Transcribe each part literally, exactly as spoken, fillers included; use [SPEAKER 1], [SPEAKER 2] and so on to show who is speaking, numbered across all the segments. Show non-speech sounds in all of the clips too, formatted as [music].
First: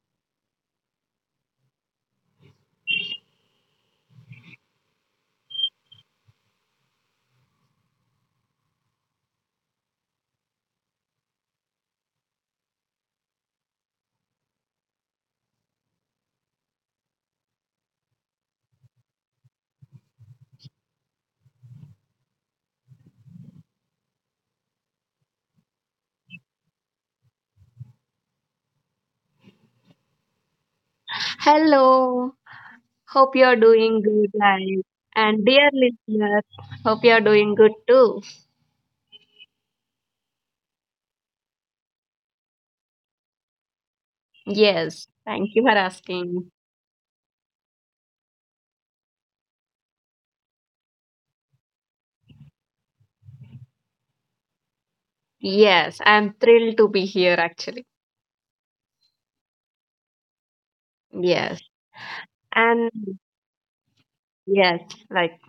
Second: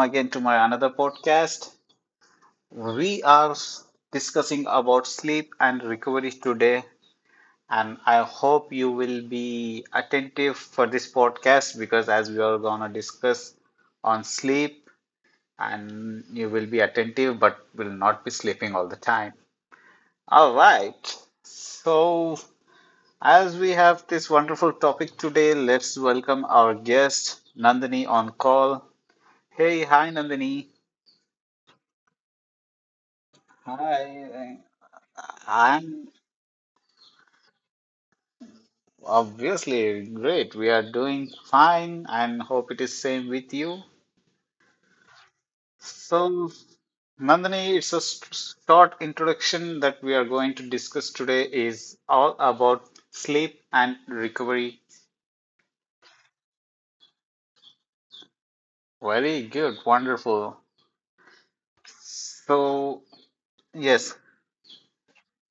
[SPEAKER 1] again to my another podcast. We are s- discussing about sleep and recovery today, and I hope you will be attentive for this podcast because as we are gonna discuss on sleep, and you will be attentive but will not be sleeping all the time. All right. So, as we have this wonderful topic today, let's welcome our guest Nandini on call. Hey, hi Nandini.
[SPEAKER 2] Hello, hope you're doing good,
[SPEAKER 1] Hi.
[SPEAKER 2] guys. And dear
[SPEAKER 1] I'm
[SPEAKER 2] listeners, hope you're doing good too.
[SPEAKER 1] obviously great. We are doing fine and hope it is same with you.
[SPEAKER 2] Yes, thank you for
[SPEAKER 1] So,
[SPEAKER 2] asking.
[SPEAKER 1] Nandini, it's a s- short introduction that we are going to discuss today is all about sleep and recovery.
[SPEAKER 2] Yes, I'm thrilled to be here actually.
[SPEAKER 1] Very good, wonderful.
[SPEAKER 2] Yes, and
[SPEAKER 1] So, yes,
[SPEAKER 2] yes, like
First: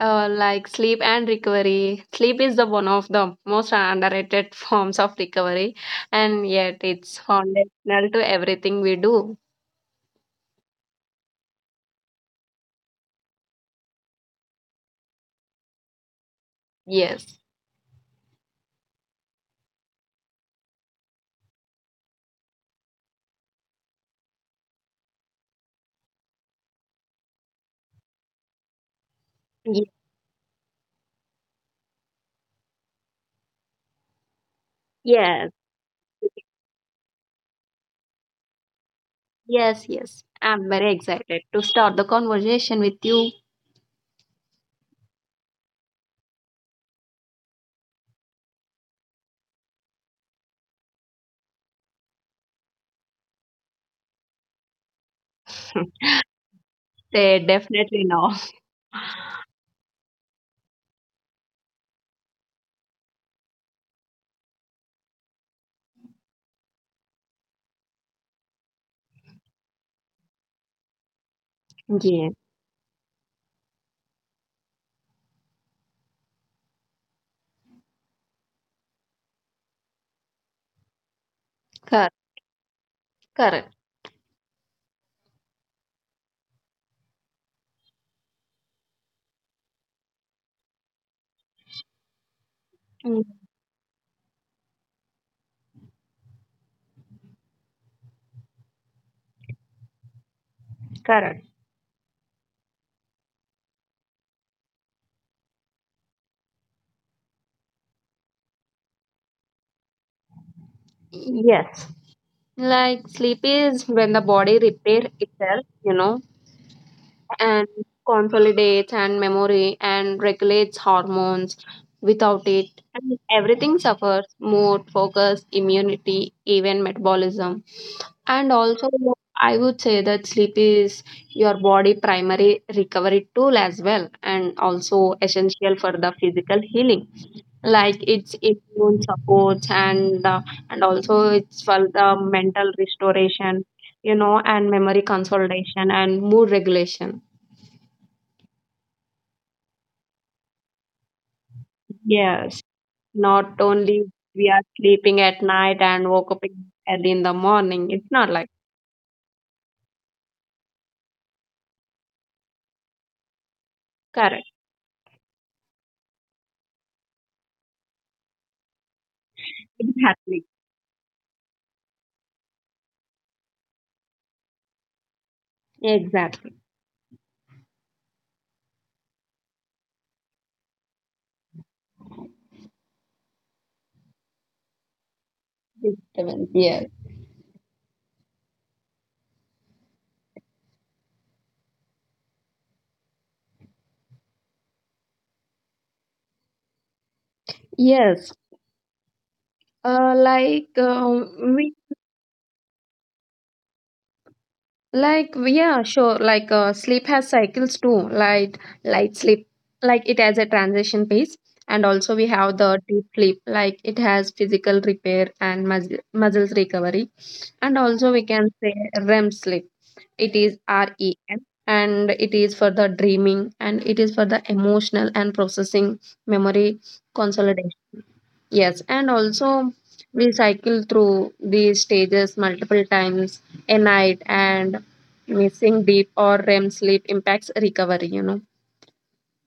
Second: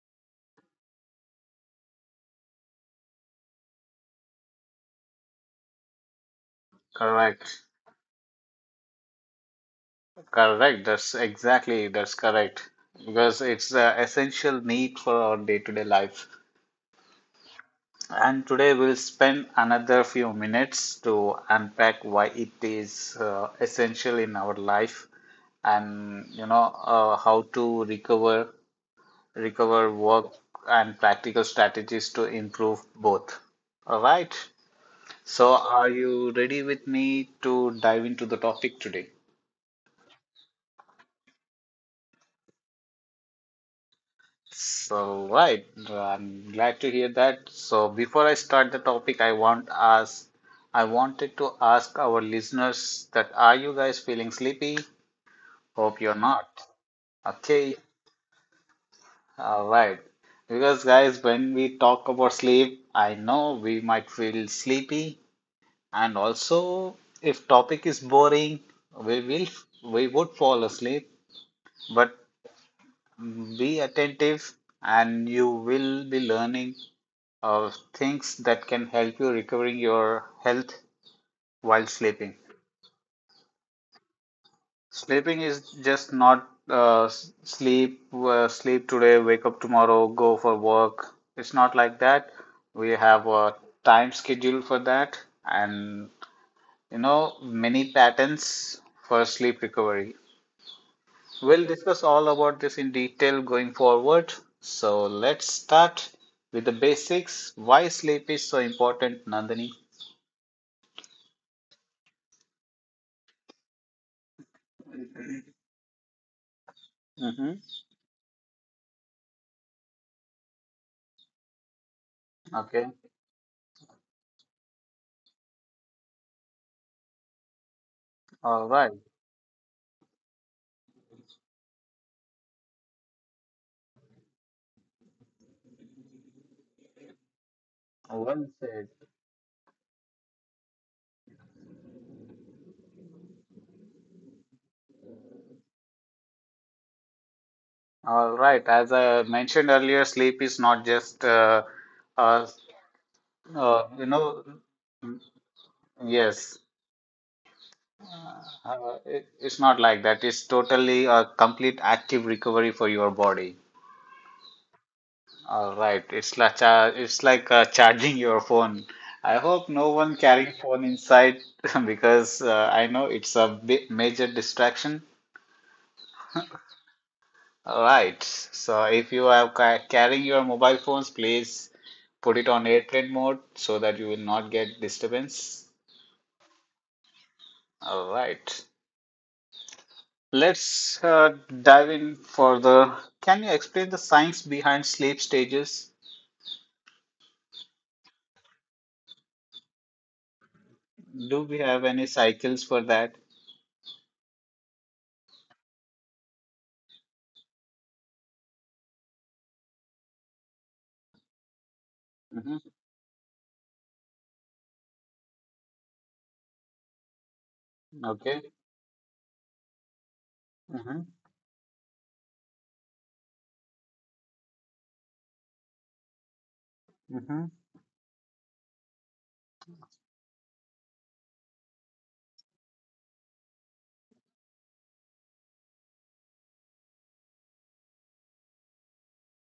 [SPEAKER 2] uh, like sleep and recovery. Sleep is the one of the most underrated [laughs] forms of recovery, and yet it's
[SPEAKER 1] correct.
[SPEAKER 2] foundational to everything we do.
[SPEAKER 1] Correct. That's exactly that's correct because it's an essential need for our day-to-day life.
[SPEAKER 2] Yes,
[SPEAKER 1] And today we'll spend another few minutes to unpack why it is uh, essential in our life and you know uh, how to recover
[SPEAKER 2] Ye-
[SPEAKER 1] recover work and practical strategies to improve both. All right.
[SPEAKER 2] yes.
[SPEAKER 1] So are you ready with me to dive into the topic today?
[SPEAKER 2] Yes, yes. I'm very excited to start the conversation with you.
[SPEAKER 1] So, right, I'm glad to hear that. So, before I start the topic, I want ask, I wanted to ask our listeners that are you guys feeling sleepy?
[SPEAKER 2] [laughs]
[SPEAKER 1] Hope you're not.
[SPEAKER 2] Say
[SPEAKER 1] Okay,
[SPEAKER 2] definitely no.
[SPEAKER 1] all right. Because guys, when we talk about sleep, I know we might feel sleepy, and also if topic is boring, we will we would fall asleep. But
[SPEAKER 2] Yes,
[SPEAKER 1] be attentive, and you will be learning uh, things that can help you recovering your health while
[SPEAKER 2] correct.
[SPEAKER 1] sleeping.
[SPEAKER 2] Correct.
[SPEAKER 1] Sleeping is just not uh, s- sleep, uh, sleep today, wake up tomorrow, go for work. It's not like that. We
[SPEAKER 2] Mm,
[SPEAKER 1] have a time schedule for that, and you know, many patterns for sleep recovery.
[SPEAKER 2] correct.
[SPEAKER 1] We'll discuss all about this in detail going forward. So let's start with the basics. Why sleep is so important, Nandini?
[SPEAKER 2] Yes. Like sleep is when the body repair itself, you know,
[SPEAKER 1] Mm-hmm.
[SPEAKER 2] and consolidates and memory and regulates hormones. Without it,
[SPEAKER 1] Okay.
[SPEAKER 2] and everything suffers mood, focus, immunity, even metabolism. And
[SPEAKER 1] All
[SPEAKER 2] also,
[SPEAKER 1] right,
[SPEAKER 2] I would say that sleep is your body primary recovery tool as well, and also essential for the physical healing. Like it's
[SPEAKER 1] well said.
[SPEAKER 2] immune supports and uh, and also it's for the mental restoration, you know, and memory consolidation and mood regulation.
[SPEAKER 1] All right, as I mentioned earlier, sleep is not just, uh, uh,
[SPEAKER 2] Yes, not
[SPEAKER 1] uh,
[SPEAKER 2] only
[SPEAKER 1] you know,
[SPEAKER 2] we are sleeping
[SPEAKER 1] mm,
[SPEAKER 2] at night and woke up
[SPEAKER 1] yes,
[SPEAKER 2] in- early in the morning. It's not like.
[SPEAKER 1] uh, it, it's not like that. It's totally a complete active recovery for your body.
[SPEAKER 2] Correct.
[SPEAKER 1] All right, it's like cha- it's like uh, charging your phone. I hope no one
[SPEAKER 2] Exactly.
[SPEAKER 1] carrying phone inside [laughs] because uh, I know it's a bi major distraction.
[SPEAKER 2] Exactly.
[SPEAKER 1] Alright, so if you are ca- carrying your mobile phones, please put it on airplane mode so that you will not get disturbance.
[SPEAKER 2] Disturbance. Yes.
[SPEAKER 1] Alright, let's uh, dive in further. Can you explain the science behind sleep stages?
[SPEAKER 2] Yes. Uh, like
[SPEAKER 1] Do
[SPEAKER 2] um,
[SPEAKER 1] we
[SPEAKER 2] we
[SPEAKER 1] have any cycles for that?
[SPEAKER 2] like yeah, sure. Like uh, sleep has cycles too. Like light sleep, like it has a transition phase, and also we have
[SPEAKER 1] Mm-hmm.
[SPEAKER 2] the deep sleep. Like it has physical repair and mus- muscles recovery, and also we can
[SPEAKER 1] Okay.
[SPEAKER 2] say R E M sleep. It is R E
[SPEAKER 1] Mm-hmm.
[SPEAKER 2] M, and it is for the dreaming, and it is for the emotional and processing memory
[SPEAKER 1] Mm-hmm.
[SPEAKER 2] consolidation. Yes, and also we cycle through these stages multiple times a night, and missing deep or R E M sleep impacts recovery, you know.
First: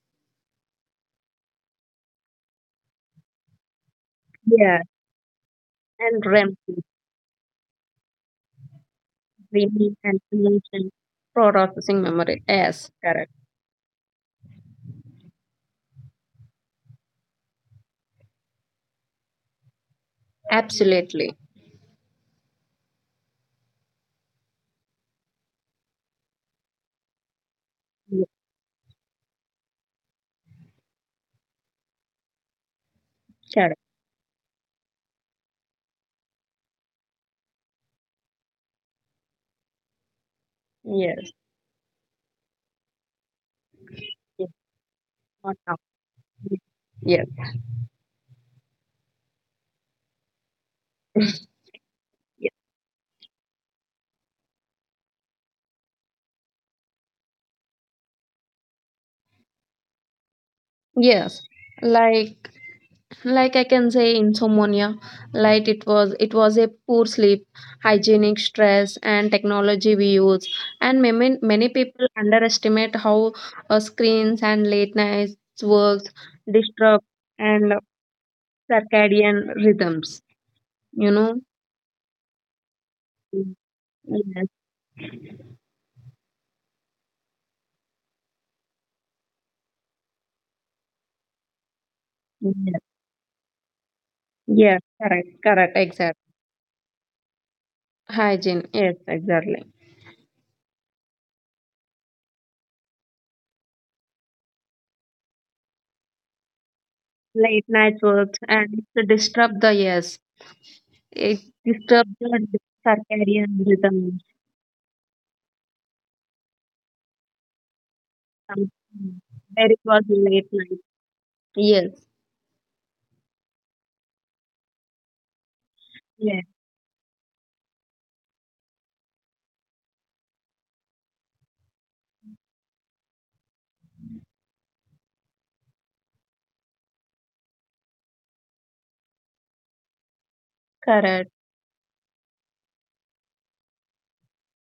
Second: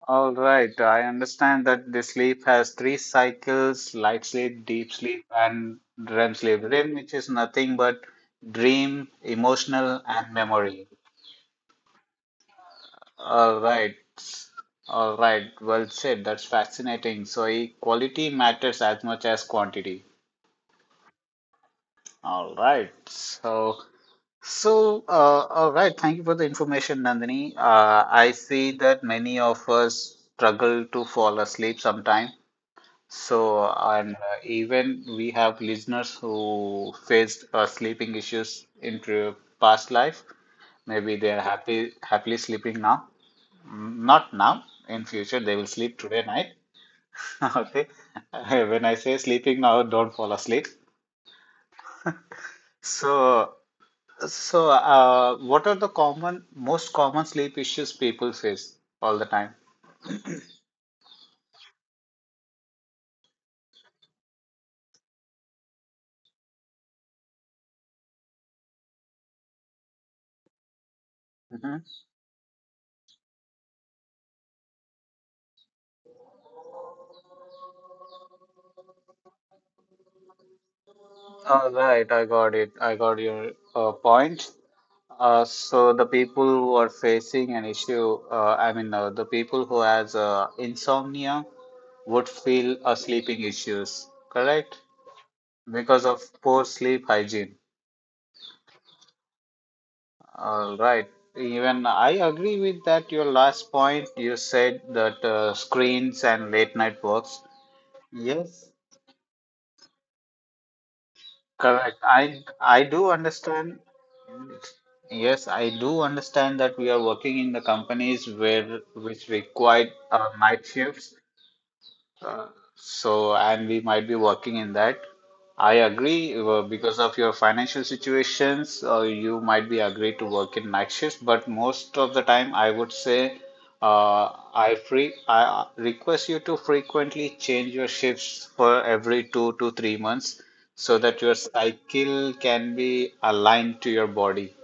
[SPEAKER 1] All right, I understand that the sleep has three cycles, light sleep,
[SPEAKER 2] Yeah.
[SPEAKER 1] deep sleep, and
[SPEAKER 2] And
[SPEAKER 1] R E M
[SPEAKER 2] R E M
[SPEAKER 1] sleep.
[SPEAKER 2] sleep,
[SPEAKER 1] R E M, which is nothing but dream,
[SPEAKER 2] dreaming
[SPEAKER 1] emotional,
[SPEAKER 2] and
[SPEAKER 1] and memory.
[SPEAKER 2] emotion processing memory. Yes, correct.
[SPEAKER 1] All right. All right, well said. That's fascinating. So e- quality matters as much as quantity.
[SPEAKER 2] Absolutely.
[SPEAKER 1] All right. So so uh, all right. Thank you for the information, Nandini. Uh,
[SPEAKER 2] Yes,
[SPEAKER 1] I see that many of us struggle to fall asleep sometime. So,
[SPEAKER 2] correct.
[SPEAKER 1] and uh, Even we have listeners who faced uh, sleeping issues into past life. Maybe
[SPEAKER 2] Yes.
[SPEAKER 1] they are happy, happily sleeping now. Mm, not
[SPEAKER 2] Yes.
[SPEAKER 1] now. In future,
[SPEAKER 2] Not
[SPEAKER 1] they will
[SPEAKER 2] now.
[SPEAKER 1] sleep today night.
[SPEAKER 2] Yes.
[SPEAKER 1] [laughs] Okay. [laughs] When I say sleeping now, don't fall asleep.
[SPEAKER 2] [laughs]
[SPEAKER 1] So, so uh, what are the common, most common sleep issues people face all the time?
[SPEAKER 2] Yes. Like like I can say insomnia, like it was it was a poor sleep hygienic stress and technology we use, and many, many
[SPEAKER 1] Mhm.
[SPEAKER 2] people underestimate how uh, screens and late nights works disrupt and circadian rhythms you know
[SPEAKER 1] All right, I got it. I got your uh,
[SPEAKER 2] yes,
[SPEAKER 1] point. Uh, so the people who are facing an issue, uh, I mean, uh, the people who has uh, insomnia would feel
[SPEAKER 2] yes.
[SPEAKER 1] uh, sleeping issues, correct?
[SPEAKER 2] Yes, correct, correct,
[SPEAKER 1] Because
[SPEAKER 2] exact.
[SPEAKER 1] of poor sleep hygiene.
[SPEAKER 2] Hygiene, yes, exactly.
[SPEAKER 1] All right. Even I agree with that. Your last point, you said that uh, screens and late night works.
[SPEAKER 2] Late night works,
[SPEAKER 1] Yes,
[SPEAKER 2] and it disrupt the. Yes, it
[SPEAKER 1] correct.
[SPEAKER 2] disturbs
[SPEAKER 1] I
[SPEAKER 2] the
[SPEAKER 1] I do
[SPEAKER 2] circadian
[SPEAKER 1] understand.
[SPEAKER 2] rhythm,
[SPEAKER 1] Yes, I do understand that we are working in the companies where
[SPEAKER 2] something
[SPEAKER 1] which
[SPEAKER 2] where it
[SPEAKER 1] require
[SPEAKER 2] was
[SPEAKER 1] uh,
[SPEAKER 2] late
[SPEAKER 1] night
[SPEAKER 2] night.
[SPEAKER 1] shifts.
[SPEAKER 2] Yes,
[SPEAKER 1] Uh, so, and we might be working in that. I agree,
[SPEAKER 2] yes,
[SPEAKER 1] uh, because of your financial situations, uh, you might be agreed to work in night shift, but most of the time, I would say, uh, I free, I uh, request you to frequently change your shifts for every two to three months so that
[SPEAKER 2] correct,
[SPEAKER 1] your cycle can be aligned to your body.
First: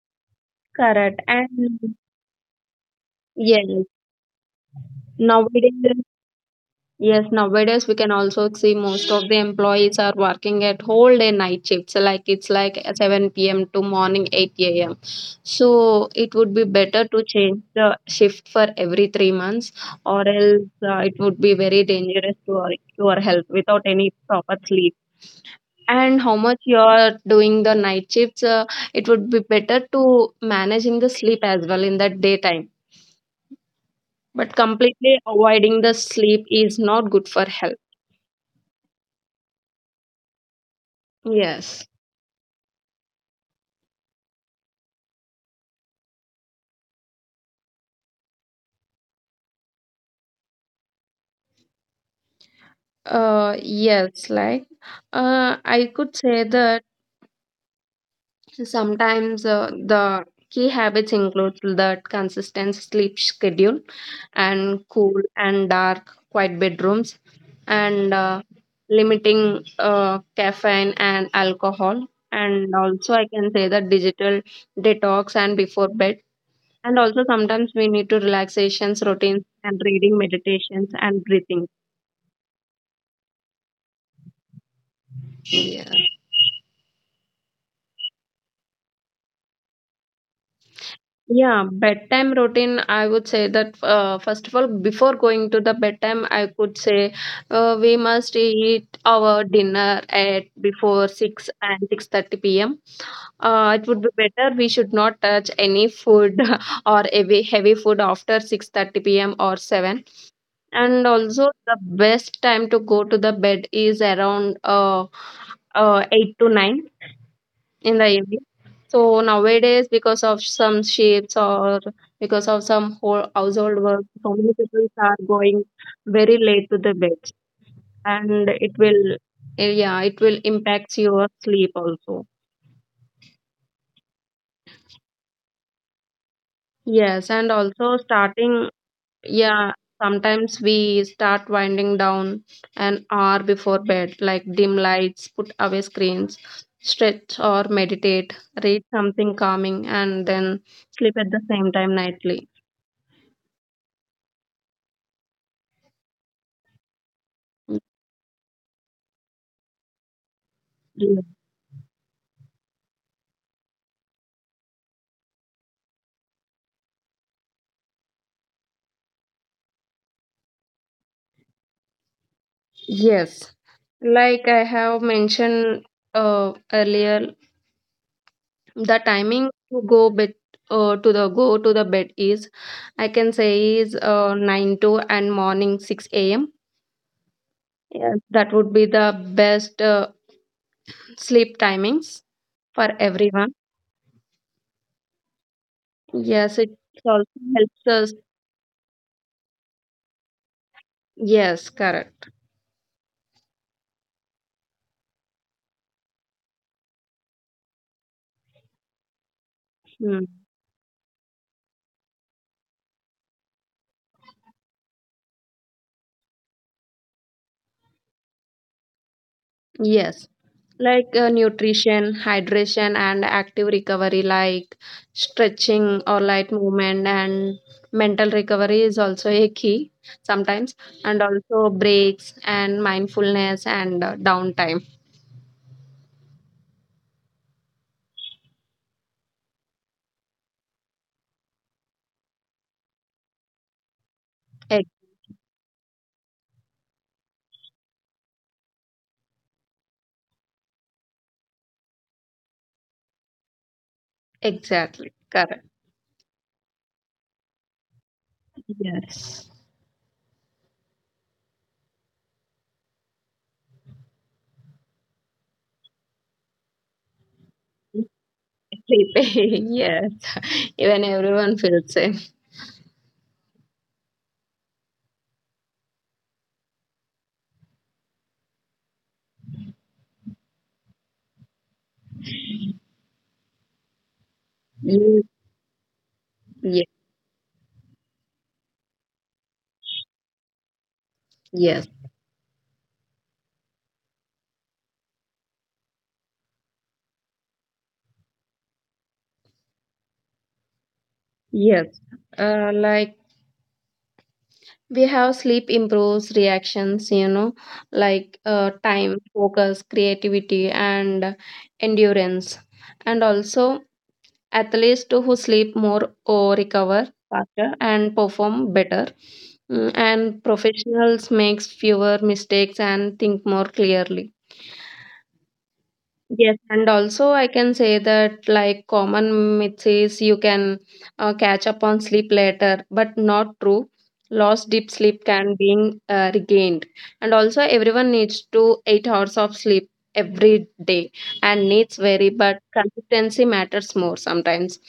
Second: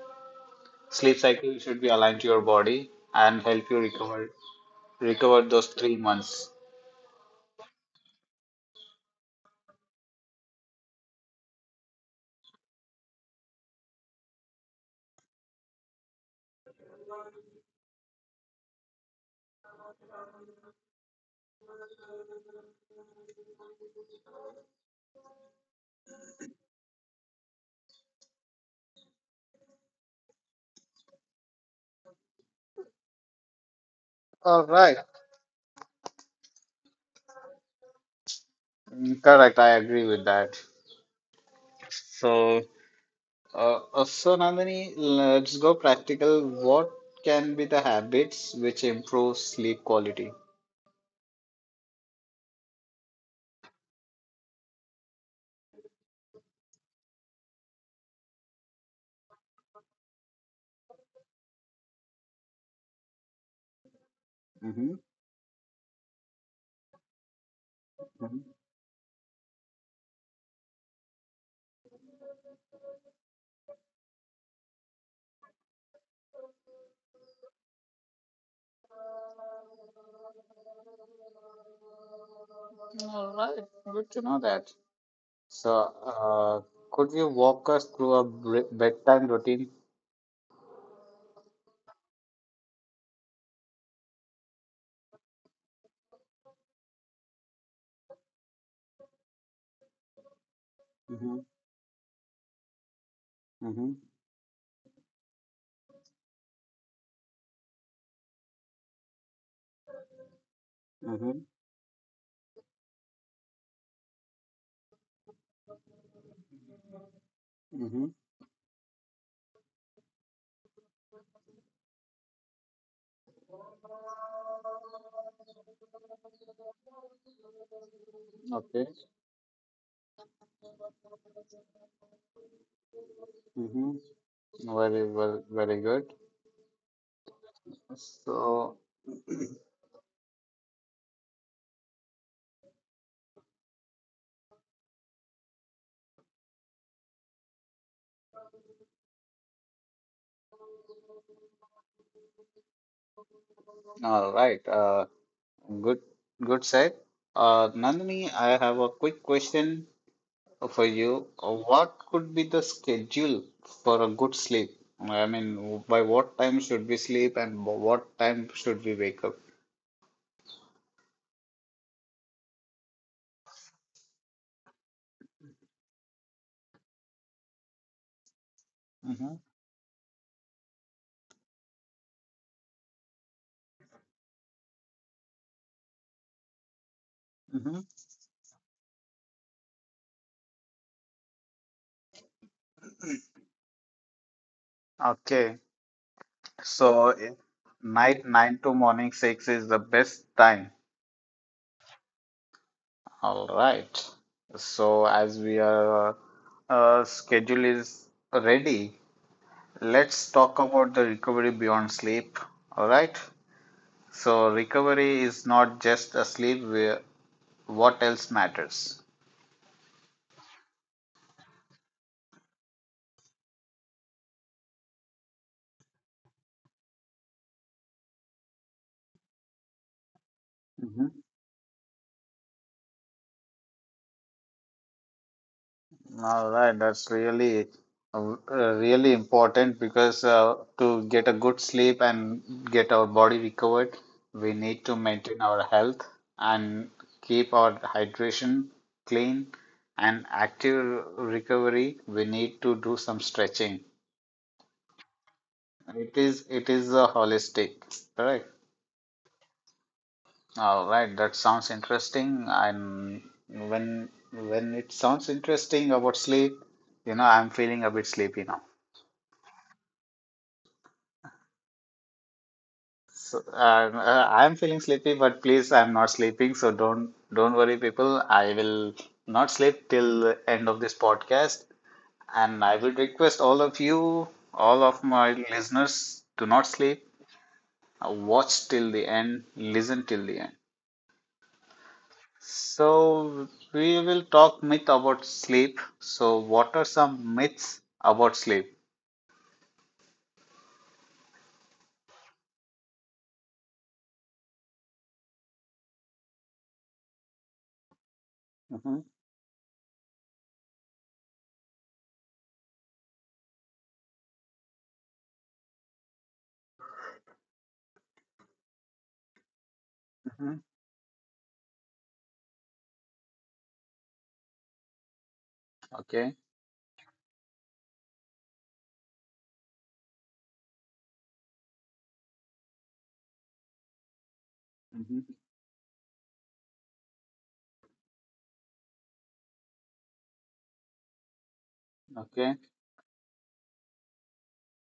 [SPEAKER 1] Sleep
[SPEAKER 2] correct. And
[SPEAKER 1] cycle should be aligned to your body and help you
[SPEAKER 2] yes,
[SPEAKER 1] recover recover those
[SPEAKER 2] nowadays,
[SPEAKER 1] three months.
[SPEAKER 2] yes, nowadays we can also see most of the employees are working at whole day night shifts. Like it's like seven p m to morning eight a m. So it would be better to change the shift for every three months, or else uh, it would be very dangerous to our, to our health without any proper sleep. And how much you're doing the night shifts, uh, it would be better to managing the sleep as well in the daytime, but
[SPEAKER 1] All right.
[SPEAKER 2] completely avoiding the sleep is not good for health.
[SPEAKER 1] Mm, correct, I agree with that.
[SPEAKER 2] Yes,
[SPEAKER 1] So, uh, uh, so Nandini, let's go practical. What can be the habits which improve sleep quality?
[SPEAKER 2] uh yes, like uh I could say that sometimes uh, the key habits include that consistent sleep schedule and
[SPEAKER 1] Mm-hmm.
[SPEAKER 2] cool and dark, quiet bedrooms, and uh, limiting uh, caffeine and alcohol. And also, I can say that digital detox and before bed. And also, sometimes we need to relaxations, routines, and reading, meditations, and breathing.
[SPEAKER 1] All right, good to know that. So,
[SPEAKER 2] Yeah.
[SPEAKER 1] uh, could you walk us through a br- bedtime routine?
[SPEAKER 2] Yeah, bedtime routine, I would say that uh, first of all, before going to the bedtime, I could say uh, we must eat our dinner at before
[SPEAKER 1] Mm-hmm.
[SPEAKER 2] six and six thirty p m. Uh, it
[SPEAKER 1] Mm-hmm.
[SPEAKER 2] would be better we should not touch any food [laughs] or heavy heavy food after six thirty p m or seven. And
[SPEAKER 1] Mm-hmm.
[SPEAKER 2] also the best time to go to the bed is around uh, uh, eight to nine in the
[SPEAKER 1] Mm-hmm.
[SPEAKER 2] evening. So nowadays, because of some shifts or because of some whole household work, so many people are going very late to the bed, and it
[SPEAKER 1] Okay.
[SPEAKER 2] will, eh, yeah, it will impact your sleep also.
[SPEAKER 1] Mm-hmm. Very well, very good.
[SPEAKER 2] Yes, and also starting,
[SPEAKER 1] So,
[SPEAKER 2] yeah, sometimes we start winding down an hour before bed, like dim lights, put away screens, stretch or meditate, read something calming, and then sleep at the same time nightly.
[SPEAKER 1] all right. Uh. Good, good set. Uh, Nandini, I have a quick question for you. Uh, What could be the schedule for a good sleep? I mean, by what time should we sleep and by what time should we wake up?
[SPEAKER 2] Yes, like I have mentioned uh, earlier, the
[SPEAKER 1] Mm-hmm.
[SPEAKER 2] timing to go bed, uh, to the go to the bed is, I can say is uh, nine to and morning six a m.
[SPEAKER 1] Mm-hmm.
[SPEAKER 2] Yes, that would be the best uh, sleep timings for everyone.
[SPEAKER 1] Okay,
[SPEAKER 2] Yes, it
[SPEAKER 1] so
[SPEAKER 2] also
[SPEAKER 1] eh,
[SPEAKER 2] helps us.
[SPEAKER 1] night nine to morning six is the best time.
[SPEAKER 2] Yes, correct.
[SPEAKER 1] All right. So as we are uh, uh, schedule is ready,
[SPEAKER 2] Hmm.
[SPEAKER 1] let's talk about the recovery beyond sleep. All right. So recovery is not just a sleep. where- What else matters?
[SPEAKER 2] Yes. Like uh, nutrition hydration and active recovery, like stretching or light movement, and mental recovery is also a key sometimes, and
[SPEAKER 1] Mhm.
[SPEAKER 2] also breaks and mindfulness and uh, downtime.
[SPEAKER 1] All right, that's really uh, uh, really important because uh, to get a good sleep and get our body recovered, we need to
[SPEAKER 2] Ex-
[SPEAKER 1] maintain our health and keep our hydration clean and active recovery. We need to do some stretching.
[SPEAKER 2] exactly, correct.
[SPEAKER 1] It is it is a holistic, correct?
[SPEAKER 2] Yes.
[SPEAKER 1] All right, that sounds interesting. I'm when when It sounds interesting about sleep, you know, I'm feeling a bit sleepy now.
[SPEAKER 2] Sleeping, [laughs] yes, even everyone feels same.
[SPEAKER 1] So um, uh, I'm feeling sleepy, but please, I'm not sleeping. So don't don't worry, people. I will not sleep till the end of this podcast, and I will request all of you, all of
[SPEAKER 2] Yes.
[SPEAKER 1] my listeners, do not
[SPEAKER 2] Yes.
[SPEAKER 1] sleep. Uh, Watch till the end. Listen till the end.
[SPEAKER 2] Yes,
[SPEAKER 1] So we will talk myth about sleep. So what are some myths about sleep?
[SPEAKER 2] yes. Uh, like we have sleep improves reactions, you know, like uh,
[SPEAKER 1] Mm-hmm.
[SPEAKER 2] time, focus, creativity, and endurance. And also athletes too who sleep more or recover faster and perform better. Mm, and
[SPEAKER 1] Mm-hmm.
[SPEAKER 2] professionals makes fewer mistakes and think more clearly.
[SPEAKER 1] Okay.
[SPEAKER 2] Yes, and also I can say that like common myth is you can uh, catch up on sleep later, but not true. Lost deep
[SPEAKER 1] Mm-hmm.
[SPEAKER 2] sleep can be uh, regained, and also everyone needs to eight hours of sleep every day, and needs vary, but
[SPEAKER 1] Okay.
[SPEAKER 2] consistency matters more sometimes.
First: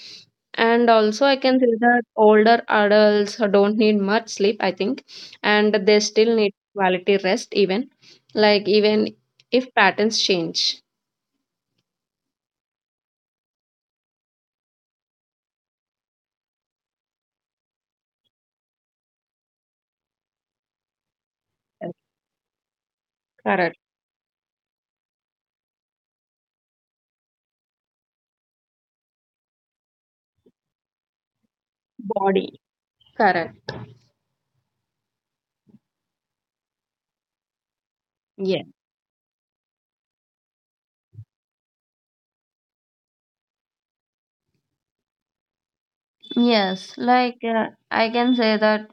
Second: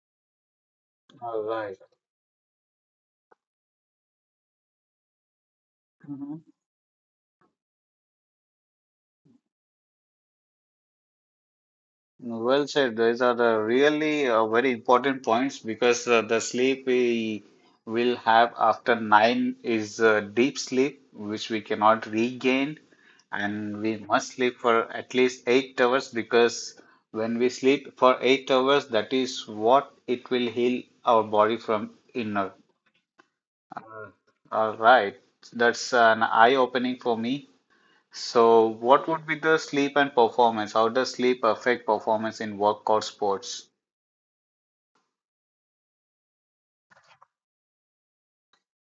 [SPEAKER 2] And also, I
[SPEAKER 1] All
[SPEAKER 2] can say
[SPEAKER 1] right.
[SPEAKER 2] that older adults don't need much sleep, I think, and they still need quality rest, even like even if patterns change.
[SPEAKER 1] Well said. These are the really uh, very important points because uh, the sleep we will have after nine is uh, deep sleep, which we cannot regain,
[SPEAKER 2] Correct.
[SPEAKER 1] and we must sleep for at least eight hours because when we sleep for eight hours, that is what it will heal our body from inner.
[SPEAKER 2] Body. Correct.
[SPEAKER 1] All right, that's an eye-opening for me.
[SPEAKER 2] Yeah.
[SPEAKER 1] So, what would be the sleep and performance? How does sleep affect performance in work or sports?
[SPEAKER 2] Yes, like uh, I can say that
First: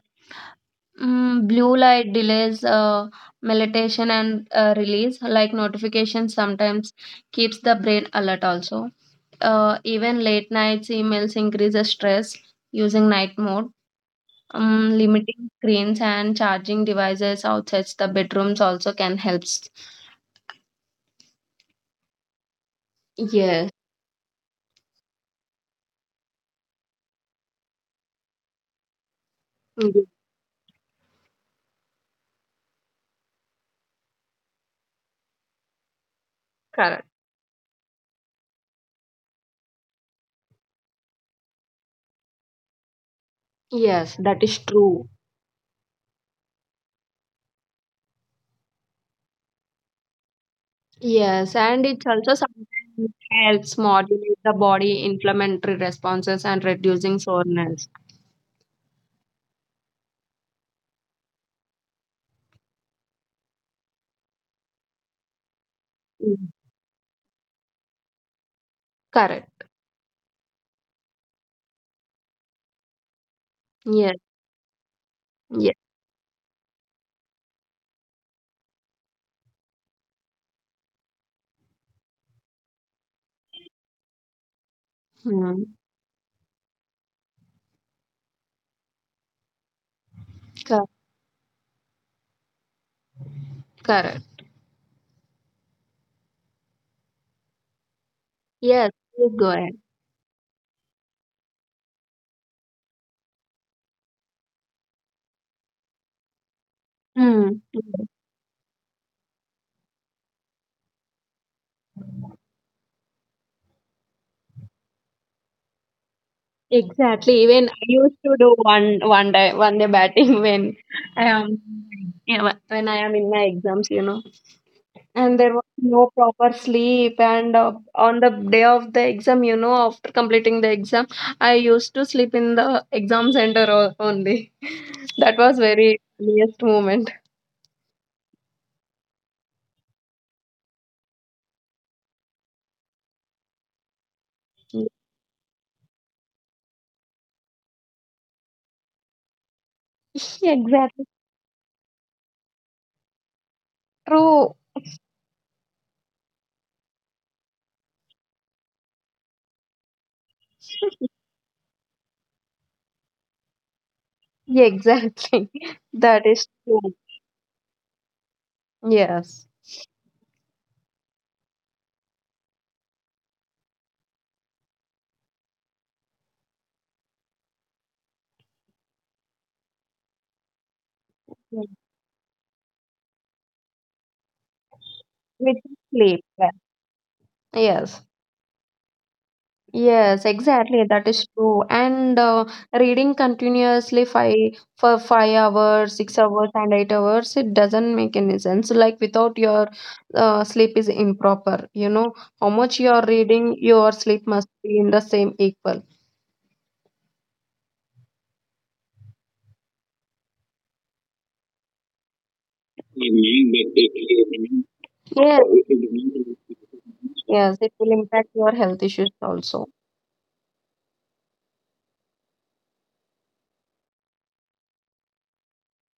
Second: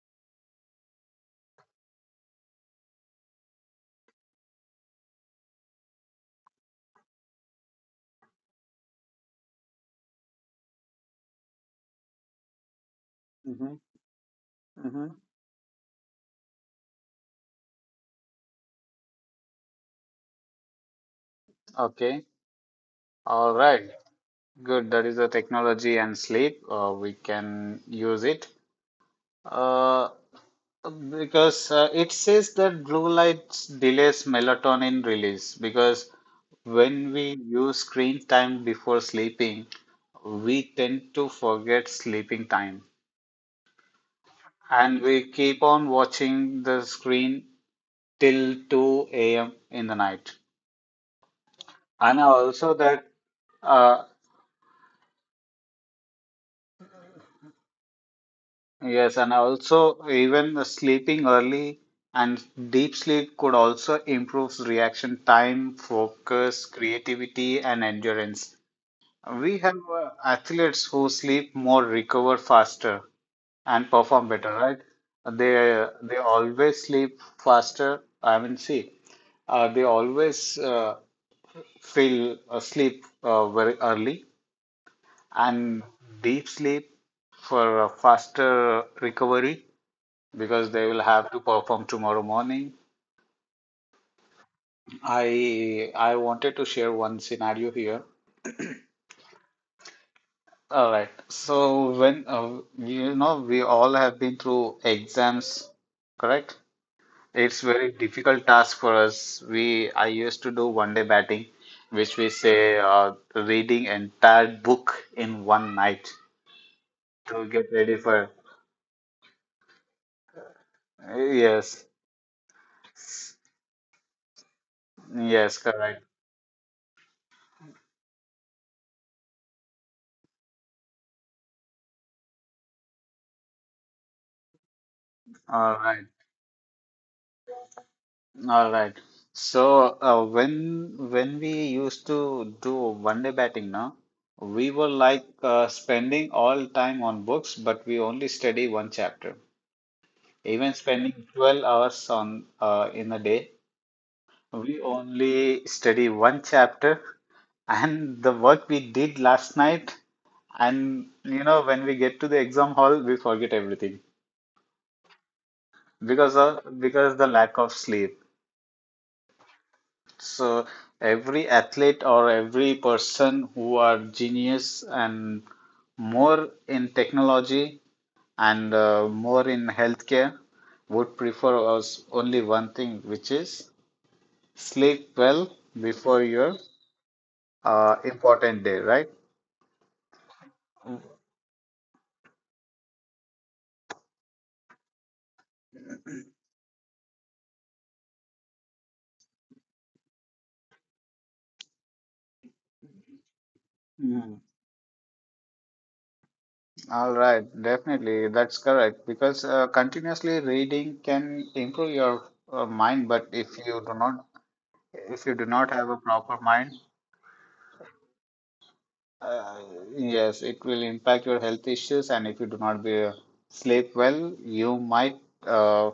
[SPEAKER 2] mm, blue light delays uh, meditation and uh, release, like notifications sometimes keeps the brain alert also. Uh, even late nights emails increases stress using night mode.
[SPEAKER 1] Mm-hmm.
[SPEAKER 2] Um,
[SPEAKER 1] Mm-hmm.
[SPEAKER 2] limiting screens and charging devices outside the bedrooms also can help.
[SPEAKER 1] Okay. All
[SPEAKER 2] Yes.
[SPEAKER 1] right. Good. That is the technology and sleep. Uh, we can use it.
[SPEAKER 2] Mhm.
[SPEAKER 1] Uh, because uh, it says that blue light delays melatonin release. Because
[SPEAKER 2] Correct.
[SPEAKER 1] when we use screen time before sleeping, we tend to forget sleeping time
[SPEAKER 2] Yes, that is
[SPEAKER 1] and
[SPEAKER 2] true.
[SPEAKER 1] we keep on watching the screen till two a m in the night.
[SPEAKER 2] Yes, and it
[SPEAKER 1] And
[SPEAKER 2] also
[SPEAKER 1] also that
[SPEAKER 2] sometimes helps
[SPEAKER 1] uh,
[SPEAKER 2] modulate the body inflammatory responses and reducing soreness.
[SPEAKER 1] Yes, and also even sleeping early and deep sleep could also improve reaction time,
[SPEAKER 2] Mm.
[SPEAKER 1] focus, creativity, and endurance. We
[SPEAKER 2] Correct.
[SPEAKER 1] have uh, athletes who sleep more, recover faster, and
[SPEAKER 2] Yes.
[SPEAKER 1] perform better, right?
[SPEAKER 2] Yes.
[SPEAKER 1] They they always sleep faster. I mean, see, uh, they always uh, feel asleep uh, very early
[SPEAKER 2] Mm.
[SPEAKER 1] and deep sleep for a faster recovery because they
[SPEAKER 2] Cor-
[SPEAKER 1] will have to perform tomorrow morning.
[SPEAKER 2] Correct.
[SPEAKER 1] I I wanted to share one scenario here.
[SPEAKER 2] Yes. Please go ahead.
[SPEAKER 1] All right. So when uh, you know we all have been through exams, correct?
[SPEAKER 2] Mm.
[SPEAKER 1] It's very
[SPEAKER 2] Mm.
[SPEAKER 1] difficult task for us. We I used to do one day batting, which we say uh, reading entire book in one night
[SPEAKER 2] Exactly.
[SPEAKER 1] to get
[SPEAKER 2] Even I
[SPEAKER 1] ready
[SPEAKER 2] used
[SPEAKER 1] for.
[SPEAKER 2] to do one one day one day batting [laughs] when I am
[SPEAKER 1] Yes,
[SPEAKER 2] yeah, when I am in my exams. You know. And there
[SPEAKER 1] yes,
[SPEAKER 2] was
[SPEAKER 1] correct.
[SPEAKER 2] no proper sleep, and uh, on the day of the exam, you know, after completing the exam, I used to sleep in the exam center o- only. [laughs] That was
[SPEAKER 1] All
[SPEAKER 2] very
[SPEAKER 1] right.
[SPEAKER 2] funniest moment.
[SPEAKER 1] All right. So uh, when when we used to do one day batting, now we were like uh, spending all time on books, but we only study one chapter. Even
[SPEAKER 2] Exactly
[SPEAKER 1] spending twelve hours on uh, in a day,
[SPEAKER 2] true.
[SPEAKER 1] we only study one chapter. And the work we did last night, and you know, when we get to the exam hall, we forget everything
[SPEAKER 2] Yeah, exactly. [laughs] That
[SPEAKER 1] because
[SPEAKER 2] is
[SPEAKER 1] of
[SPEAKER 2] true.
[SPEAKER 1] because the lack of sleep.
[SPEAKER 2] Yes.
[SPEAKER 1] So every athlete or every person who are genius and more in technology and uh, more in healthcare would
[SPEAKER 2] Yeah.
[SPEAKER 1] prefer us only one thing, which is sleep well
[SPEAKER 2] With sleep,
[SPEAKER 1] before
[SPEAKER 2] yeah.
[SPEAKER 1] your uh,
[SPEAKER 2] Yes.
[SPEAKER 1] important day, right?
[SPEAKER 2] Yes, exactly. That is true. And uh, reading continuously five for five hours, six hours, and eight hours, it doesn't make any sense. Like without your uh, sleep is improper. You know, how much you are reading, your sleep
[SPEAKER 1] Mm.
[SPEAKER 2] must be in the same equal.
[SPEAKER 1] All right, definitely, that's correct. Because uh, continuously reading can improve your uh, mind, but if you do not, if you do
[SPEAKER 2] Yes,
[SPEAKER 1] not have a proper mind,
[SPEAKER 2] yes, it will impact your health issues
[SPEAKER 1] Uh,
[SPEAKER 2] also.
[SPEAKER 1] yes, it will impact your health issues, and if you do not be, sleep well, you might uh,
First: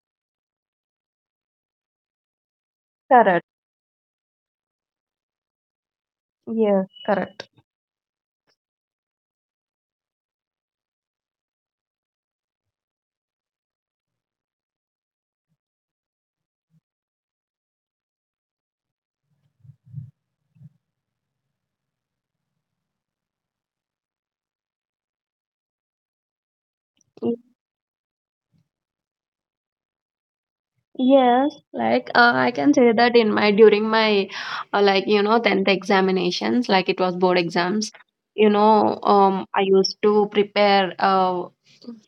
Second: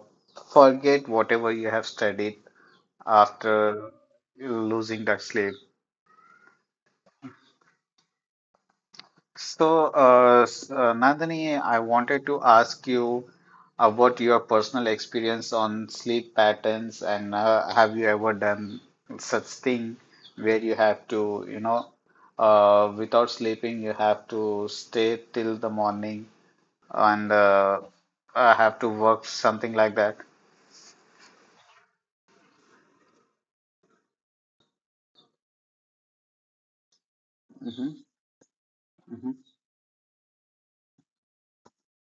[SPEAKER 1] forget whatever you have studied
[SPEAKER 2] Correct.
[SPEAKER 1] after losing that sleep.
[SPEAKER 2] Yes, correct.
[SPEAKER 1] So, uh, s- uh, Nandini, I wanted to ask you about your personal experience on sleep patterns, and uh, have you ever done such thing where you have to, you know, uh, without sleeping, you have to stay till the morning and uh, I have to work something like that.
[SPEAKER 2] Yes, like uh, I can say that in my during my uh, like you know tenth examinations, like it was board exams,
[SPEAKER 1] Mm-hmm.
[SPEAKER 2] you know,
[SPEAKER 1] Mm-hmm.
[SPEAKER 2] um, I used to prepare uh,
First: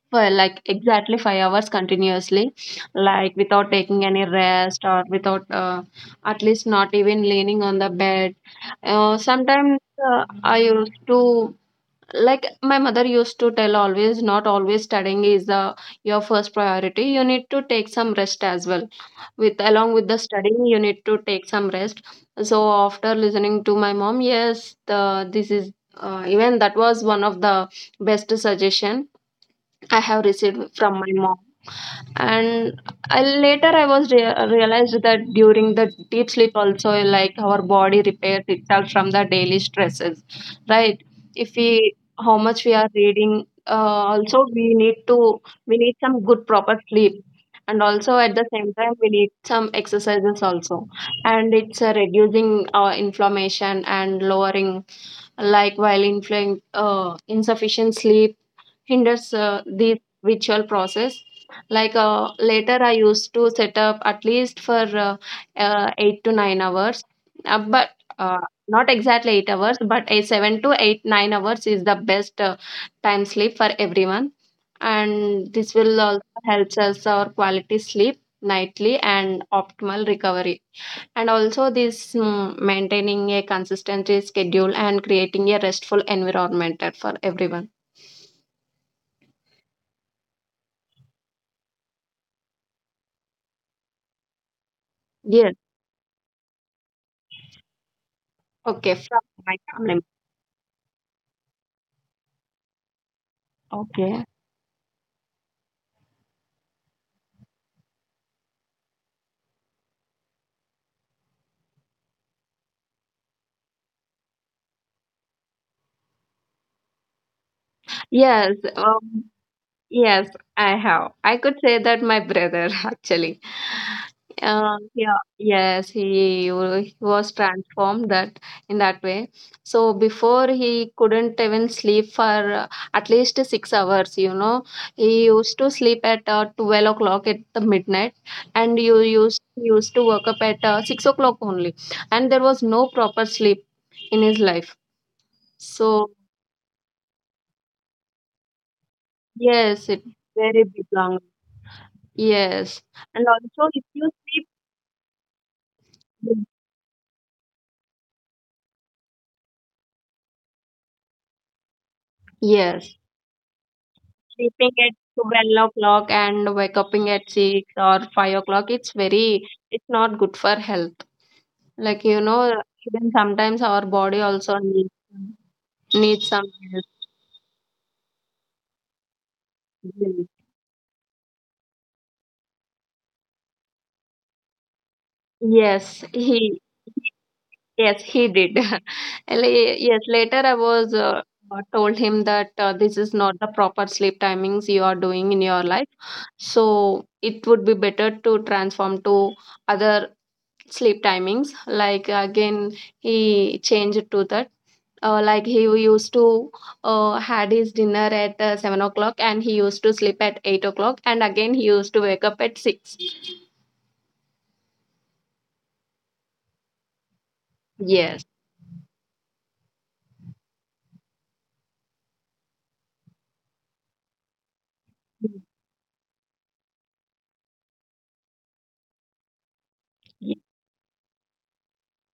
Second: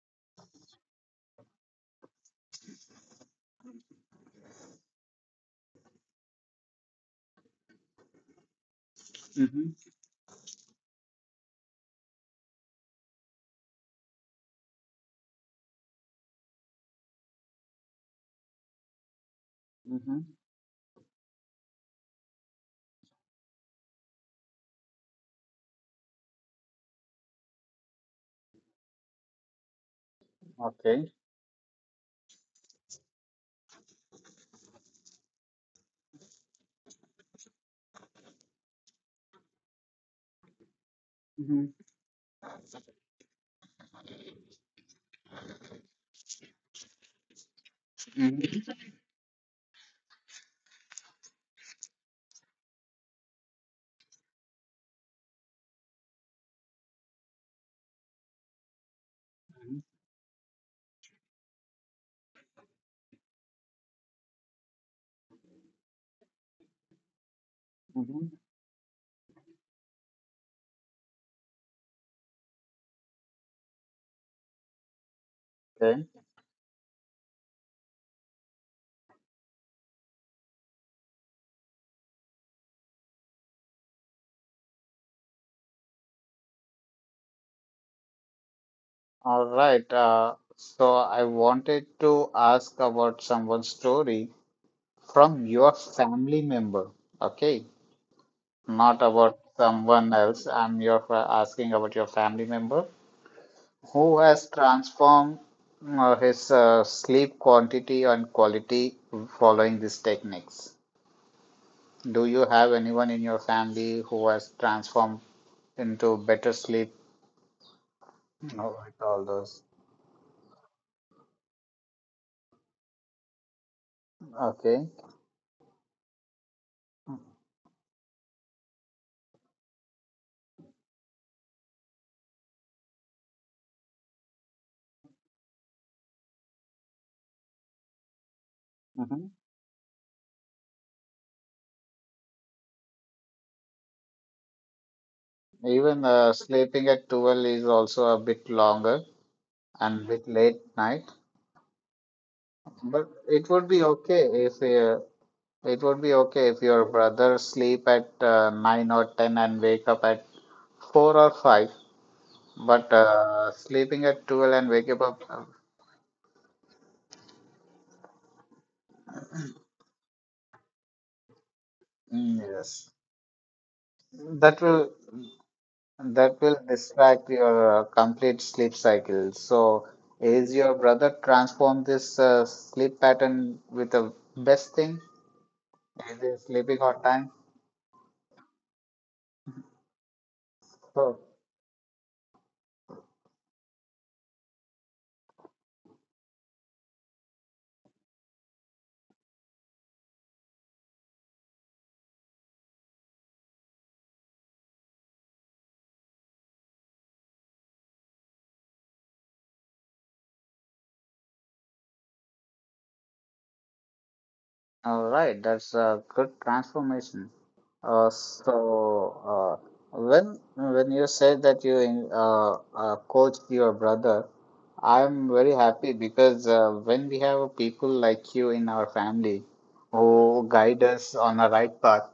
[SPEAKER 2] for like exactly five hours continuously, like without taking any rest or without uh, at least not even leaning on the bed. Uh,
[SPEAKER 1] Mm-hmm.
[SPEAKER 2] sometimes uh, I used to, like my mother used to tell, always not always studying is the your first priority, you need to take some rest as well, with along with the
[SPEAKER 1] Mm-hmm.
[SPEAKER 2] studying you need to take some rest. So after listening to my mom, yes, the this is uh, even that was one of the best suggestion I have received from my
[SPEAKER 1] Okay.
[SPEAKER 2] mom. And I, later I was rea- realized that during the deep sleep also, like our body repairs itself from the daily stresses, right? If
[SPEAKER 1] Mm-hmm.
[SPEAKER 2] we how much we are reading, uh, also we need to, we need some good proper sleep, and also at the same
[SPEAKER 1] Mm-hmm.
[SPEAKER 2] time we need some exercises also, and it's uh, reducing our inflammation and lowering, like while inflamed, uh, insufficient sleep hinders uh, the ritual process. Like uh, later, I used to set up at least for uh, uh, eight to nine hours, uh, but
[SPEAKER 1] Mm-hmm.
[SPEAKER 2] uh, not exactly eight hours, but a seven to eight nine hours is the best uh, time sleep for everyone, and this will
[SPEAKER 1] Okay.
[SPEAKER 2] also helps us our quality sleep nightly and optimal recovery. And also, this mm, maintaining a consistent schedule and creating a restful environment for everyone.
[SPEAKER 1] All right. Uh, so I wanted to ask about someone's story from
[SPEAKER 2] Yes.
[SPEAKER 1] your family member. Okay.
[SPEAKER 2] Okay,
[SPEAKER 1] Not
[SPEAKER 2] from
[SPEAKER 1] about
[SPEAKER 2] my family.
[SPEAKER 1] someone else. I'm your fa- asking about your family member who
[SPEAKER 2] Okay.
[SPEAKER 1] has transformed uh, his uh, sleep quantity and quality following these techniques. Do you have anyone in your family who has transformed into better sleep?
[SPEAKER 2] Yes,
[SPEAKER 1] No, with all
[SPEAKER 2] um,
[SPEAKER 1] those.
[SPEAKER 2] yes, I have. I could say that my brother [laughs] actually.
[SPEAKER 1] Okay.
[SPEAKER 2] Um, yeah, yes, he, wa- he was transformed that in that way. So before he couldn't even sleep for uh, at least six hours. You know, he used to sleep at uh, twelve o'clock at the midnight, and you
[SPEAKER 1] hmm
[SPEAKER 2] used he used to wake up at uh, six o'clock only, and there was no proper sleep in his life.
[SPEAKER 1] Even
[SPEAKER 2] So
[SPEAKER 1] uh, sleeping at twelve is also a bit longer
[SPEAKER 2] yes, it's
[SPEAKER 1] and bit late
[SPEAKER 2] very big
[SPEAKER 1] night,
[SPEAKER 2] lung. Yes.
[SPEAKER 1] but
[SPEAKER 2] And
[SPEAKER 1] it would
[SPEAKER 2] also
[SPEAKER 1] be
[SPEAKER 2] if you
[SPEAKER 1] okay
[SPEAKER 2] sleep
[SPEAKER 1] if uh, it would be okay if your brother sleep at uh, nine or ten and wake up at four or five, but
[SPEAKER 2] yes,
[SPEAKER 1] uh, sleeping at twelve and
[SPEAKER 2] sleeping
[SPEAKER 1] wake
[SPEAKER 2] at
[SPEAKER 1] up at,
[SPEAKER 2] twelve o'clock and wake up at six or five o'clock, it's very it's not good for health. Like you
[SPEAKER 1] mm,
[SPEAKER 2] know,
[SPEAKER 1] yes,
[SPEAKER 2] even sometimes our body also
[SPEAKER 1] that
[SPEAKER 2] needs
[SPEAKER 1] will
[SPEAKER 2] needs
[SPEAKER 1] that
[SPEAKER 2] some
[SPEAKER 1] will
[SPEAKER 2] rest.
[SPEAKER 1] distract your uh, complete sleep cycle. So, is your brother transform this uh, sleep pattern with the best thing?
[SPEAKER 2] Yes,
[SPEAKER 1] Is he
[SPEAKER 2] he
[SPEAKER 1] sleeping on time?
[SPEAKER 2] yes he did. [laughs] And la- yes, later I was
[SPEAKER 1] So,
[SPEAKER 2] uh, uh, told him that uh, this is not the proper sleep timings you are doing in your life. So it would be better to transform to other sleep timings. Like again, he changed to that. Uh, like he used to uh, had his dinner at uh, seven o'clock, and he used to sleep at eight o'clock, and again he used to wake up at six.
[SPEAKER 1] all right, that's a good transformation. Uh,
[SPEAKER 2] Yes.
[SPEAKER 1] so uh, when when you said that you uh, uh, coached your brother, I'm very happy because uh, when we have people like you in our family who guide us on the right path,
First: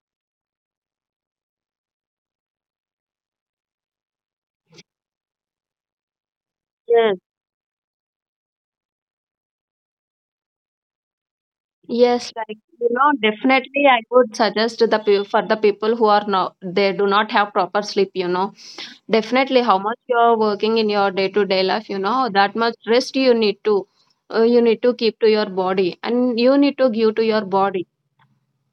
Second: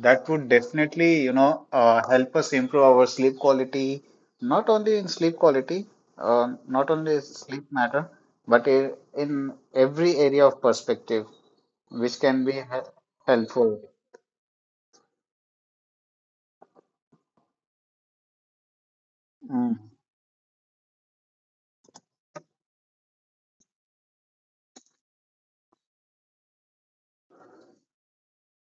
[SPEAKER 1] that would definitely, you know, uh, help us improve our sleep quality, not only in sleep quality, uh, not
[SPEAKER 2] Yes,
[SPEAKER 1] only sleep matter, but i- in every area of perspective which
[SPEAKER 2] yes,
[SPEAKER 1] can be
[SPEAKER 2] like you
[SPEAKER 1] hel-
[SPEAKER 2] know,
[SPEAKER 1] helpful.
[SPEAKER 2] definitely I would suggest to the peo- for the people who are not they do not have proper sleep, you know, definitely,
[SPEAKER 1] Mm.
[SPEAKER 2] how much you're working in your day-to-day life, you know, that much rest you need to uh, you need to keep to your body and you need to give to your body.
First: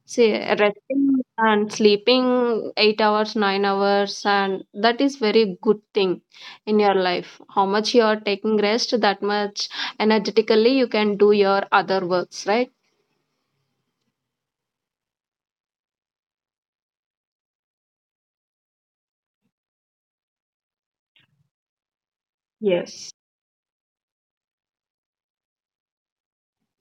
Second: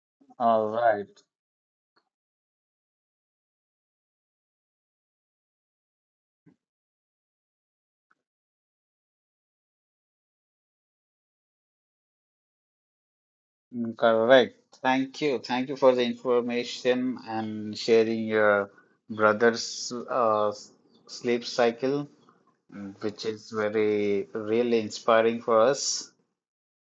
[SPEAKER 2] See,
[SPEAKER 1] All right.
[SPEAKER 2] resting and sleeping eight hours, nine hours, and that is very good thing in your life. How much you are taking rest, that much energetically you can do your other works, right?
[SPEAKER 1] Mm, correct. Thank you. Thank you for the information and sharing your brother's uh, s- sleep cycle, mm,
[SPEAKER 2] Yes.
[SPEAKER 1] which is very really inspiring for us.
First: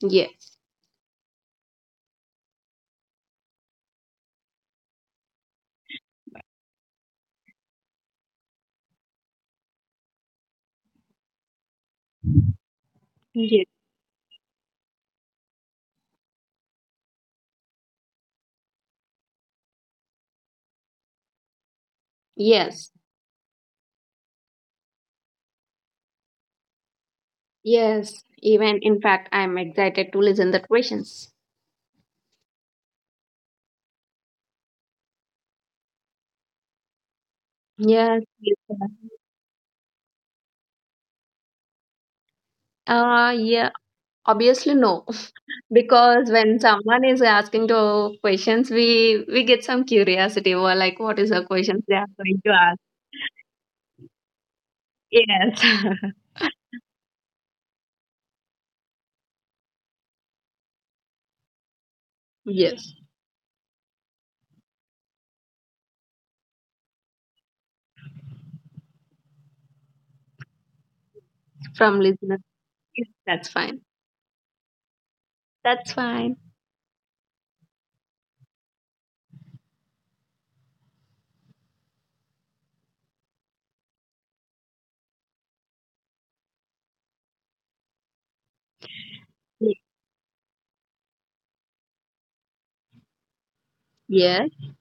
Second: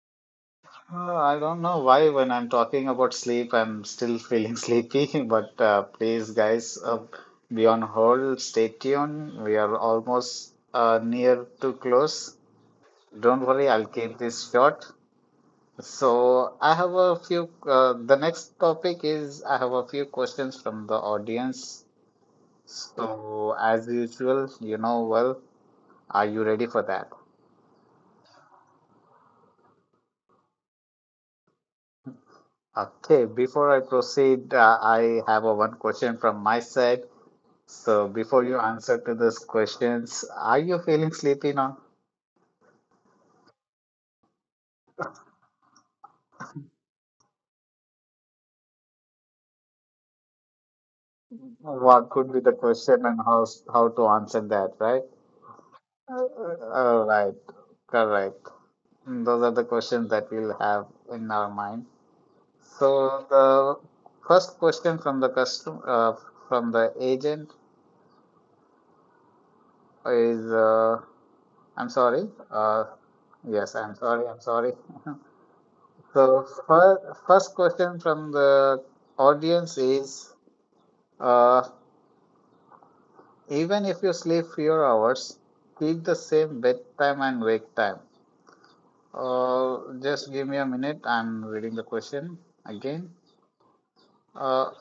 [SPEAKER 2] Yes.
[SPEAKER 1] Uh, I don't know why when I'm talking about sleep, I'm still feeling [laughs] sleepy, but uh, please, guys, uh, be on hold, stay tuned. We are almost uh, near to close. Don't
[SPEAKER 2] Yes.
[SPEAKER 1] worry, I'll keep this short. So I have a few, uh, the next topic is I have a few questions from the audience.
[SPEAKER 2] Yes.
[SPEAKER 1] So as usual, you know, well, are you ready for that?
[SPEAKER 2] Yes. Even in fact, I'm excited to listen the questions.
[SPEAKER 1] Okay, before I proceed, uh, I have a one question from my side. So
[SPEAKER 2] Yes.
[SPEAKER 1] before
[SPEAKER 2] Yes,
[SPEAKER 1] you answer to
[SPEAKER 2] yes.
[SPEAKER 1] these questions, are you feeling sleepy now?
[SPEAKER 2] Uh, yeah, obviously no. [laughs] Because when someone is asking to questions, we we get some curiosity. We're like, what is the questions they are
[SPEAKER 1] What could be
[SPEAKER 2] going to
[SPEAKER 1] the
[SPEAKER 2] ask?
[SPEAKER 1] question and how how to answer that, right?
[SPEAKER 2] Yes. [laughs]
[SPEAKER 1] Uh, uh, All right, correct. Those are the questions that we'll have in our mind.
[SPEAKER 2] Yes.
[SPEAKER 1] So the first question from the custom uh, from the agent is, uh, I'm
[SPEAKER 2] From
[SPEAKER 1] sorry.
[SPEAKER 2] listeners.
[SPEAKER 1] Uh,
[SPEAKER 2] Yes, that's
[SPEAKER 1] yes,
[SPEAKER 2] fine.
[SPEAKER 1] I'm sorry. I'm sorry. [laughs]
[SPEAKER 2] That's fine.
[SPEAKER 1] So fir- first question from the audience is, uh, even if you sleep fewer hours, keep the same bedtime and wake time. Uh,
[SPEAKER 2] Ye-
[SPEAKER 1] just give me a minute. I'm reading the question again.
[SPEAKER 2] Yes.
[SPEAKER 1] Uh,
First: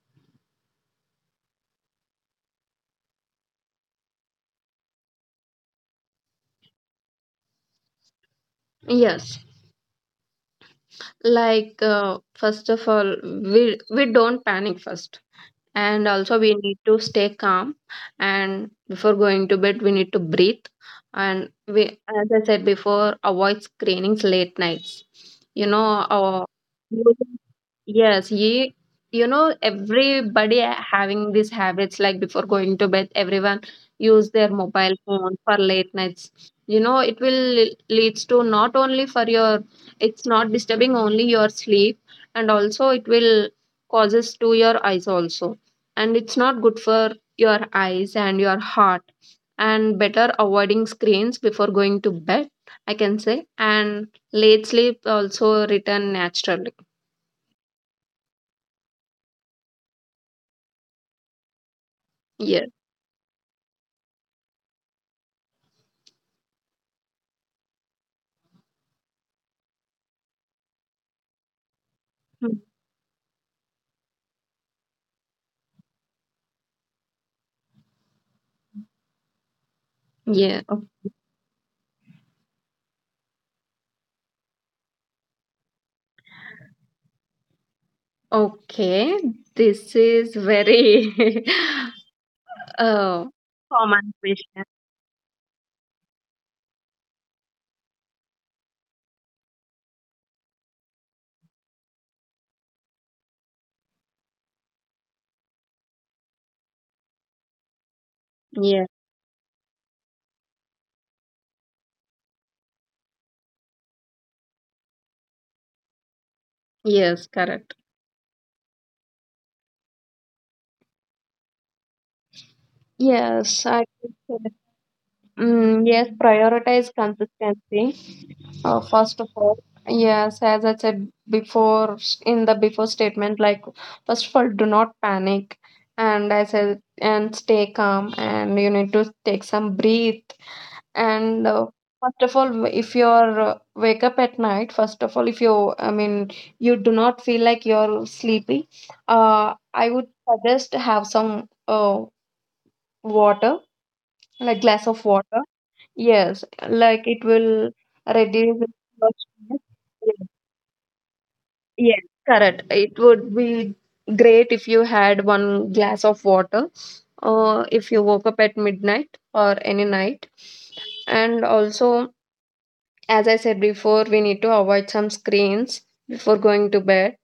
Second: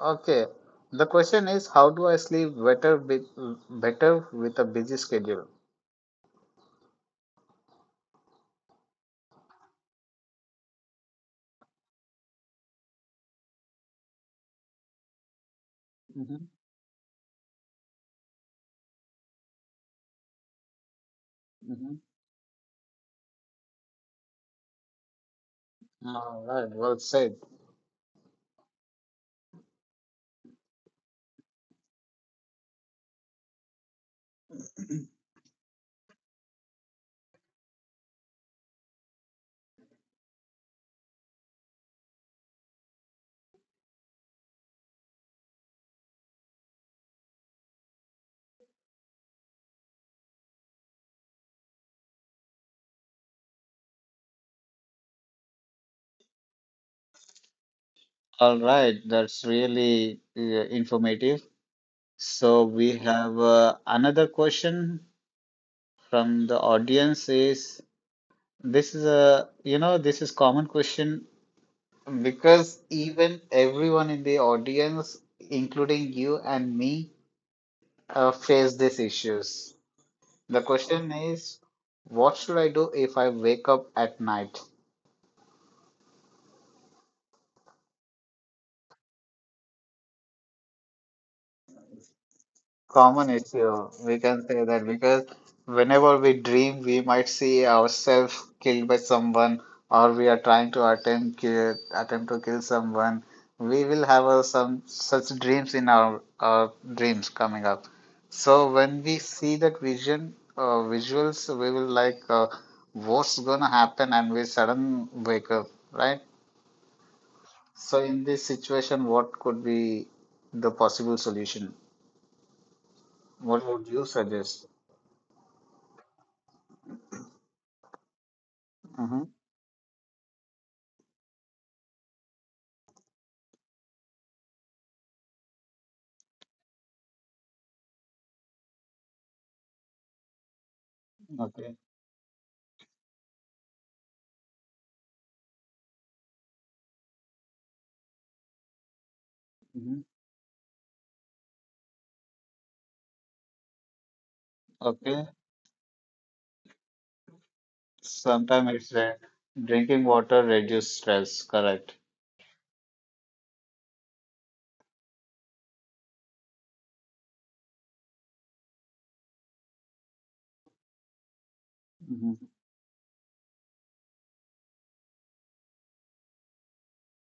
[SPEAKER 1] Okay. The question is, how do I sleep better with, better with a busy schedule?
[SPEAKER 2] Yes. Like uh, first of all, we we don't panic first, and also
[SPEAKER 1] hmm
[SPEAKER 2] we need to stay calm, and before going to bed we need to breathe, and we,
[SPEAKER 1] hmm
[SPEAKER 2] as I said before, avoid screenings late nights, you know, our.
[SPEAKER 1] All right, well said.
[SPEAKER 2] Yes, ye, you know, everybody a- having these habits like before going to bed, everyone use their mobile phone for late nights. You know, it will leads to not only for your, it's not disturbing only your sleep, and also it will causes to your eyes also, and it's not good for your eyes and your heart. And better avoiding screens before going to bed, I can say, and late sleep also return naturally.
[SPEAKER 1] All right, that's really uh, informative. So
[SPEAKER 2] Yeah.
[SPEAKER 1] we have uh, another question from the audience is, this is a, you know, this is common question
[SPEAKER 2] Hmm.
[SPEAKER 1] because even everyone in the audience including you and me uh, face these issues. The
[SPEAKER 2] Yeah. o-
[SPEAKER 1] question is, what should I do if I wake up at night?
[SPEAKER 2] Okay. This is very [laughs] uh,
[SPEAKER 1] Common issue,
[SPEAKER 2] common
[SPEAKER 1] we can say
[SPEAKER 2] question.
[SPEAKER 1] that because whenever we dream, we might see ourselves killed by someone, or we are trying to attempt kill, attempt to kill someone. We will have uh, some such dreams in our, our dreams coming up. So
[SPEAKER 2] Yeah.
[SPEAKER 1] when we see that vision, uh, visuals, we will like, uh, what's gonna happen, and we sudden wake up, right?
[SPEAKER 2] Yes, correct.
[SPEAKER 1] So in this situation, what could be the possible solution?
[SPEAKER 2] Yes,
[SPEAKER 1] What would
[SPEAKER 2] I
[SPEAKER 1] you
[SPEAKER 2] think so.
[SPEAKER 1] suggest?
[SPEAKER 2] Mm, yes, prioritize consistency. Uh, first
[SPEAKER 1] hmm
[SPEAKER 2] of all, yes, as I said before s- in the before statement, like first of all, do not panic, and I said and stay calm, and you need to take some breathe. And uh,
[SPEAKER 1] Okay.
[SPEAKER 2] first of all, if you're uh, wake up at night, first of all, if you, I mean, you do not feel like you're sleepy, uh, I
[SPEAKER 1] hmm
[SPEAKER 2] would suggest have some uh, water, like glass of
[SPEAKER 1] Okay.
[SPEAKER 2] water. Yes, like it will reduce
[SPEAKER 1] Sometimes it's
[SPEAKER 2] your
[SPEAKER 1] that
[SPEAKER 2] stress.
[SPEAKER 1] drinking
[SPEAKER 2] Yes,
[SPEAKER 1] water reduce stress. Correct.
[SPEAKER 2] yes, correct. It would be great if you had one glass of water, or if you woke up at midnight or any night, and also.
[SPEAKER 1] hmm
[SPEAKER 2] As I said before, we need to avoid some screens before going to bed.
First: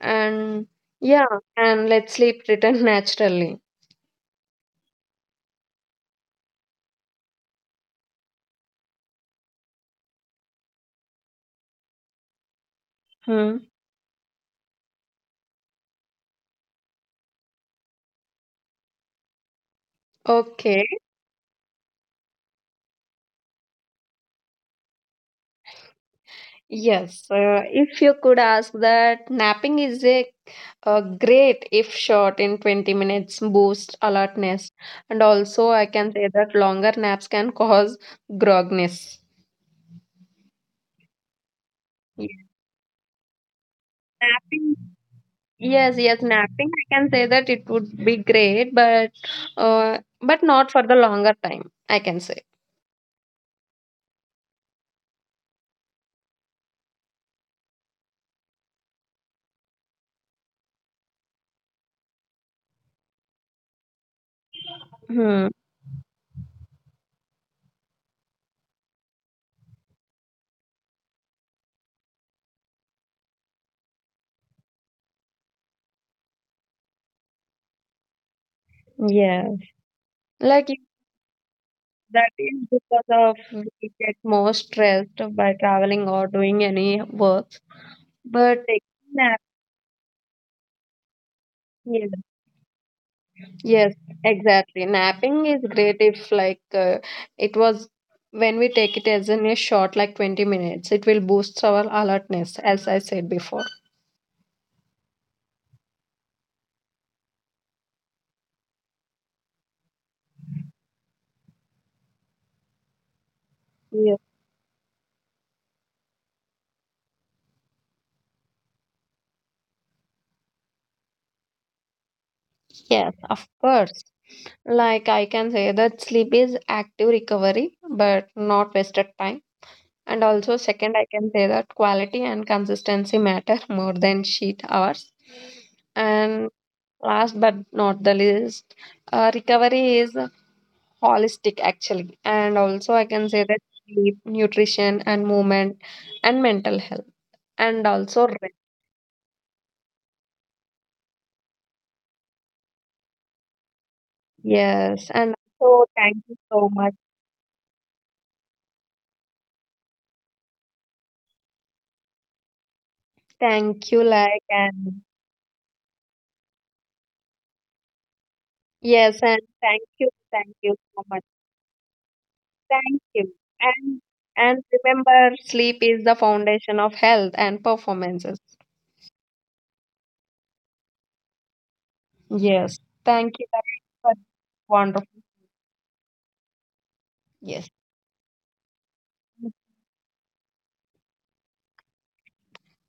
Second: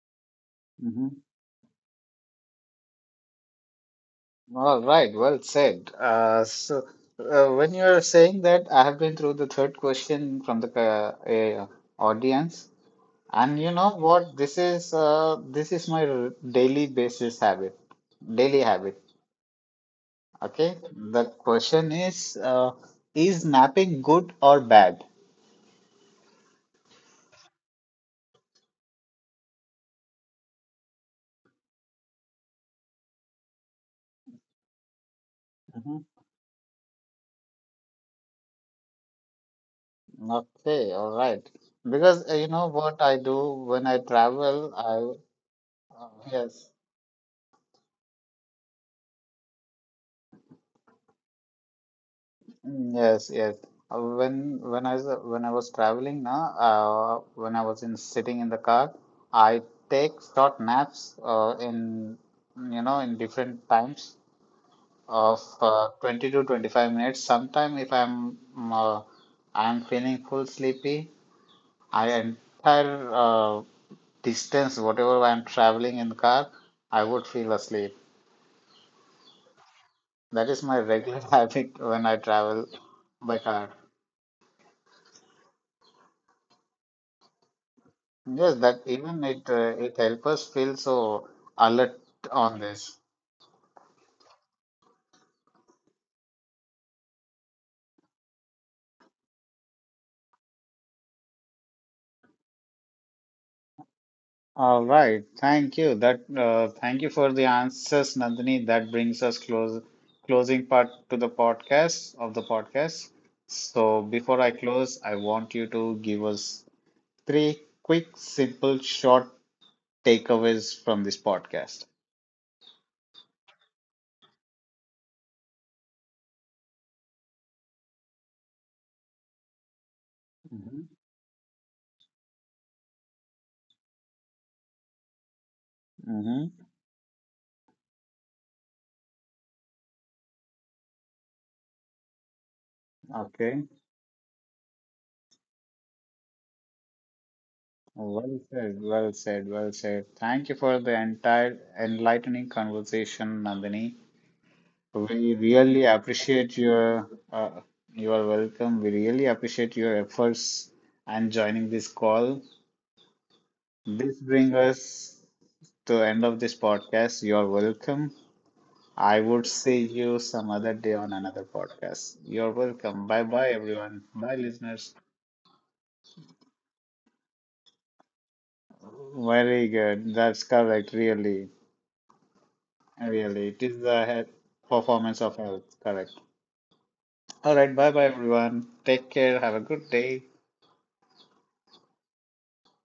[SPEAKER 2] And
[SPEAKER 1] hmm
[SPEAKER 2] yeah, and let sleep return [laughs] naturally.
[SPEAKER 1] All right. Well said. Uh, so uh, when you are saying that, I have been through the third question from the uh, uh, audience,
[SPEAKER 2] Hmm.
[SPEAKER 1] and you know what? This is uh, this is my r- daily basis habit. Daily habit. Okay,
[SPEAKER 2] Okay.
[SPEAKER 1] the question is, uh, is napping good or bad?
[SPEAKER 2] Yes. Uh, if you could ask that, napping is a, a great, if short, in twenty minutes boost alertness. And also, I
[SPEAKER 1] Mhm.
[SPEAKER 2] can say that longer naps can cause grogness.
[SPEAKER 1] Okay, all right. Because uh,
[SPEAKER 2] Yeah.
[SPEAKER 1] you know what I do when I
[SPEAKER 2] Napping.
[SPEAKER 1] travel, I
[SPEAKER 2] Yes,
[SPEAKER 1] uh,
[SPEAKER 2] yes, in acting,
[SPEAKER 1] yes,
[SPEAKER 2] I can say that it would be great, but uh, but not for the longer time, I can say.
[SPEAKER 1] mm, yes, yes. Uh, When when I was uh, when I was traveling, now, uh, when I was in sitting in the car, I take short naps uh, in, you know, in different times of
[SPEAKER 2] Hmm.
[SPEAKER 1] uh, twenty to twenty-five minutes. Sometime if I'm uh, I'm feeling full sleepy. I entire uh, distance, whatever I'm traveling in the car, I would feel asleep.
[SPEAKER 2] Yeah.
[SPEAKER 1] That is
[SPEAKER 2] Like
[SPEAKER 1] my
[SPEAKER 2] if
[SPEAKER 1] regular [laughs] habit when I
[SPEAKER 2] that is
[SPEAKER 1] travel
[SPEAKER 2] because of
[SPEAKER 1] by car.
[SPEAKER 2] we get more stressed by traveling or doing any work.
[SPEAKER 1] Yes,
[SPEAKER 2] But
[SPEAKER 1] that
[SPEAKER 2] taking
[SPEAKER 1] even
[SPEAKER 2] nap,
[SPEAKER 1] it uh, it helps us feel so alert
[SPEAKER 2] yes,
[SPEAKER 1] on this.
[SPEAKER 2] yes, exactly. Napping is great if like uh, it was when we take it as in a short, like twenty minutes, it will boost our alertness, as I said before.
[SPEAKER 1] All right, thank you. That uh, thank you for the answers, Nandini. That brings us close closing part to the podcast of the podcast. So before I close, I want you to give us three quick, simple, short takeaways from this podcast.
[SPEAKER 2] Yes, of course. Like I can say that sleep is active recovery, but not wasted time. And also,
[SPEAKER 1] hmm
[SPEAKER 2] second, I can say that quality and consistency matter [laughs] more than sheet hours. And
[SPEAKER 1] hmm
[SPEAKER 2] last but not the least, uh, recovery is holistic actually. And also, I can say that
[SPEAKER 1] Okay.
[SPEAKER 2] sleep, nutrition, and movement, and mental health, and also
[SPEAKER 1] Well
[SPEAKER 2] rest.
[SPEAKER 1] said. Well said. Well said. Thank you for the entire enlightening conversation, Nandini.
[SPEAKER 2] Yes,
[SPEAKER 1] We
[SPEAKER 2] and
[SPEAKER 1] really
[SPEAKER 2] so thank you
[SPEAKER 1] appreciate
[SPEAKER 2] so much.
[SPEAKER 1] your uh, you are welcome. We really appreciate your efforts and joining this call.
[SPEAKER 2] Thank you,
[SPEAKER 1] This
[SPEAKER 2] like,
[SPEAKER 1] brings
[SPEAKER 2] and
[SPEAKER 1] us to end of this podcast. You are welcome. I
[SPEAKER 2] yes, and
[SPEAKER 1] would
[SPEAKER 2] thank
[SPEAKER 1] see
[SPEAKER 2] you,
[SPEAKER 1] you some
[SPEAKER 2] thank
[SPEAKER 1] other
[SPEAKER 2] you
[SPEAKER 1] day
[SPEAKER 2] so
[SPEAKER 1] on
[SPEAKER 2] much.
[SPEAKER 1] another podcast. You're
[SPEAKER 2] Thank
[SPEAKER 1] welcome. Bye
[SPEAKER 2] you.
[SPEAKER 1] bye,
[SPEAKER 2] And
[SPEAKER 1] everyone. Bye,
[SPEAKER 2] and
[SPEAKER 1] listeners.
[SPEAKER 2] remember, sleep is the foundation of health and performances.
[SPEAKER 1] Very good. That's correct. Really,
[SPEAKER 2] Yes, thank you.
[SPEAKER 1] really.
[SPEAKER 2] That
[SPEAKER 1] It is the
[SPEAKER 2] was
[SPEAKER 1] health,
[SPEAKER 2] wonderful.
[SPEAKER 1] performance of health. Correct. All
[SPEAKER 2] Yes.
[SPEAKER 1] right. Bye bye, everyone. Take care. Have a good day.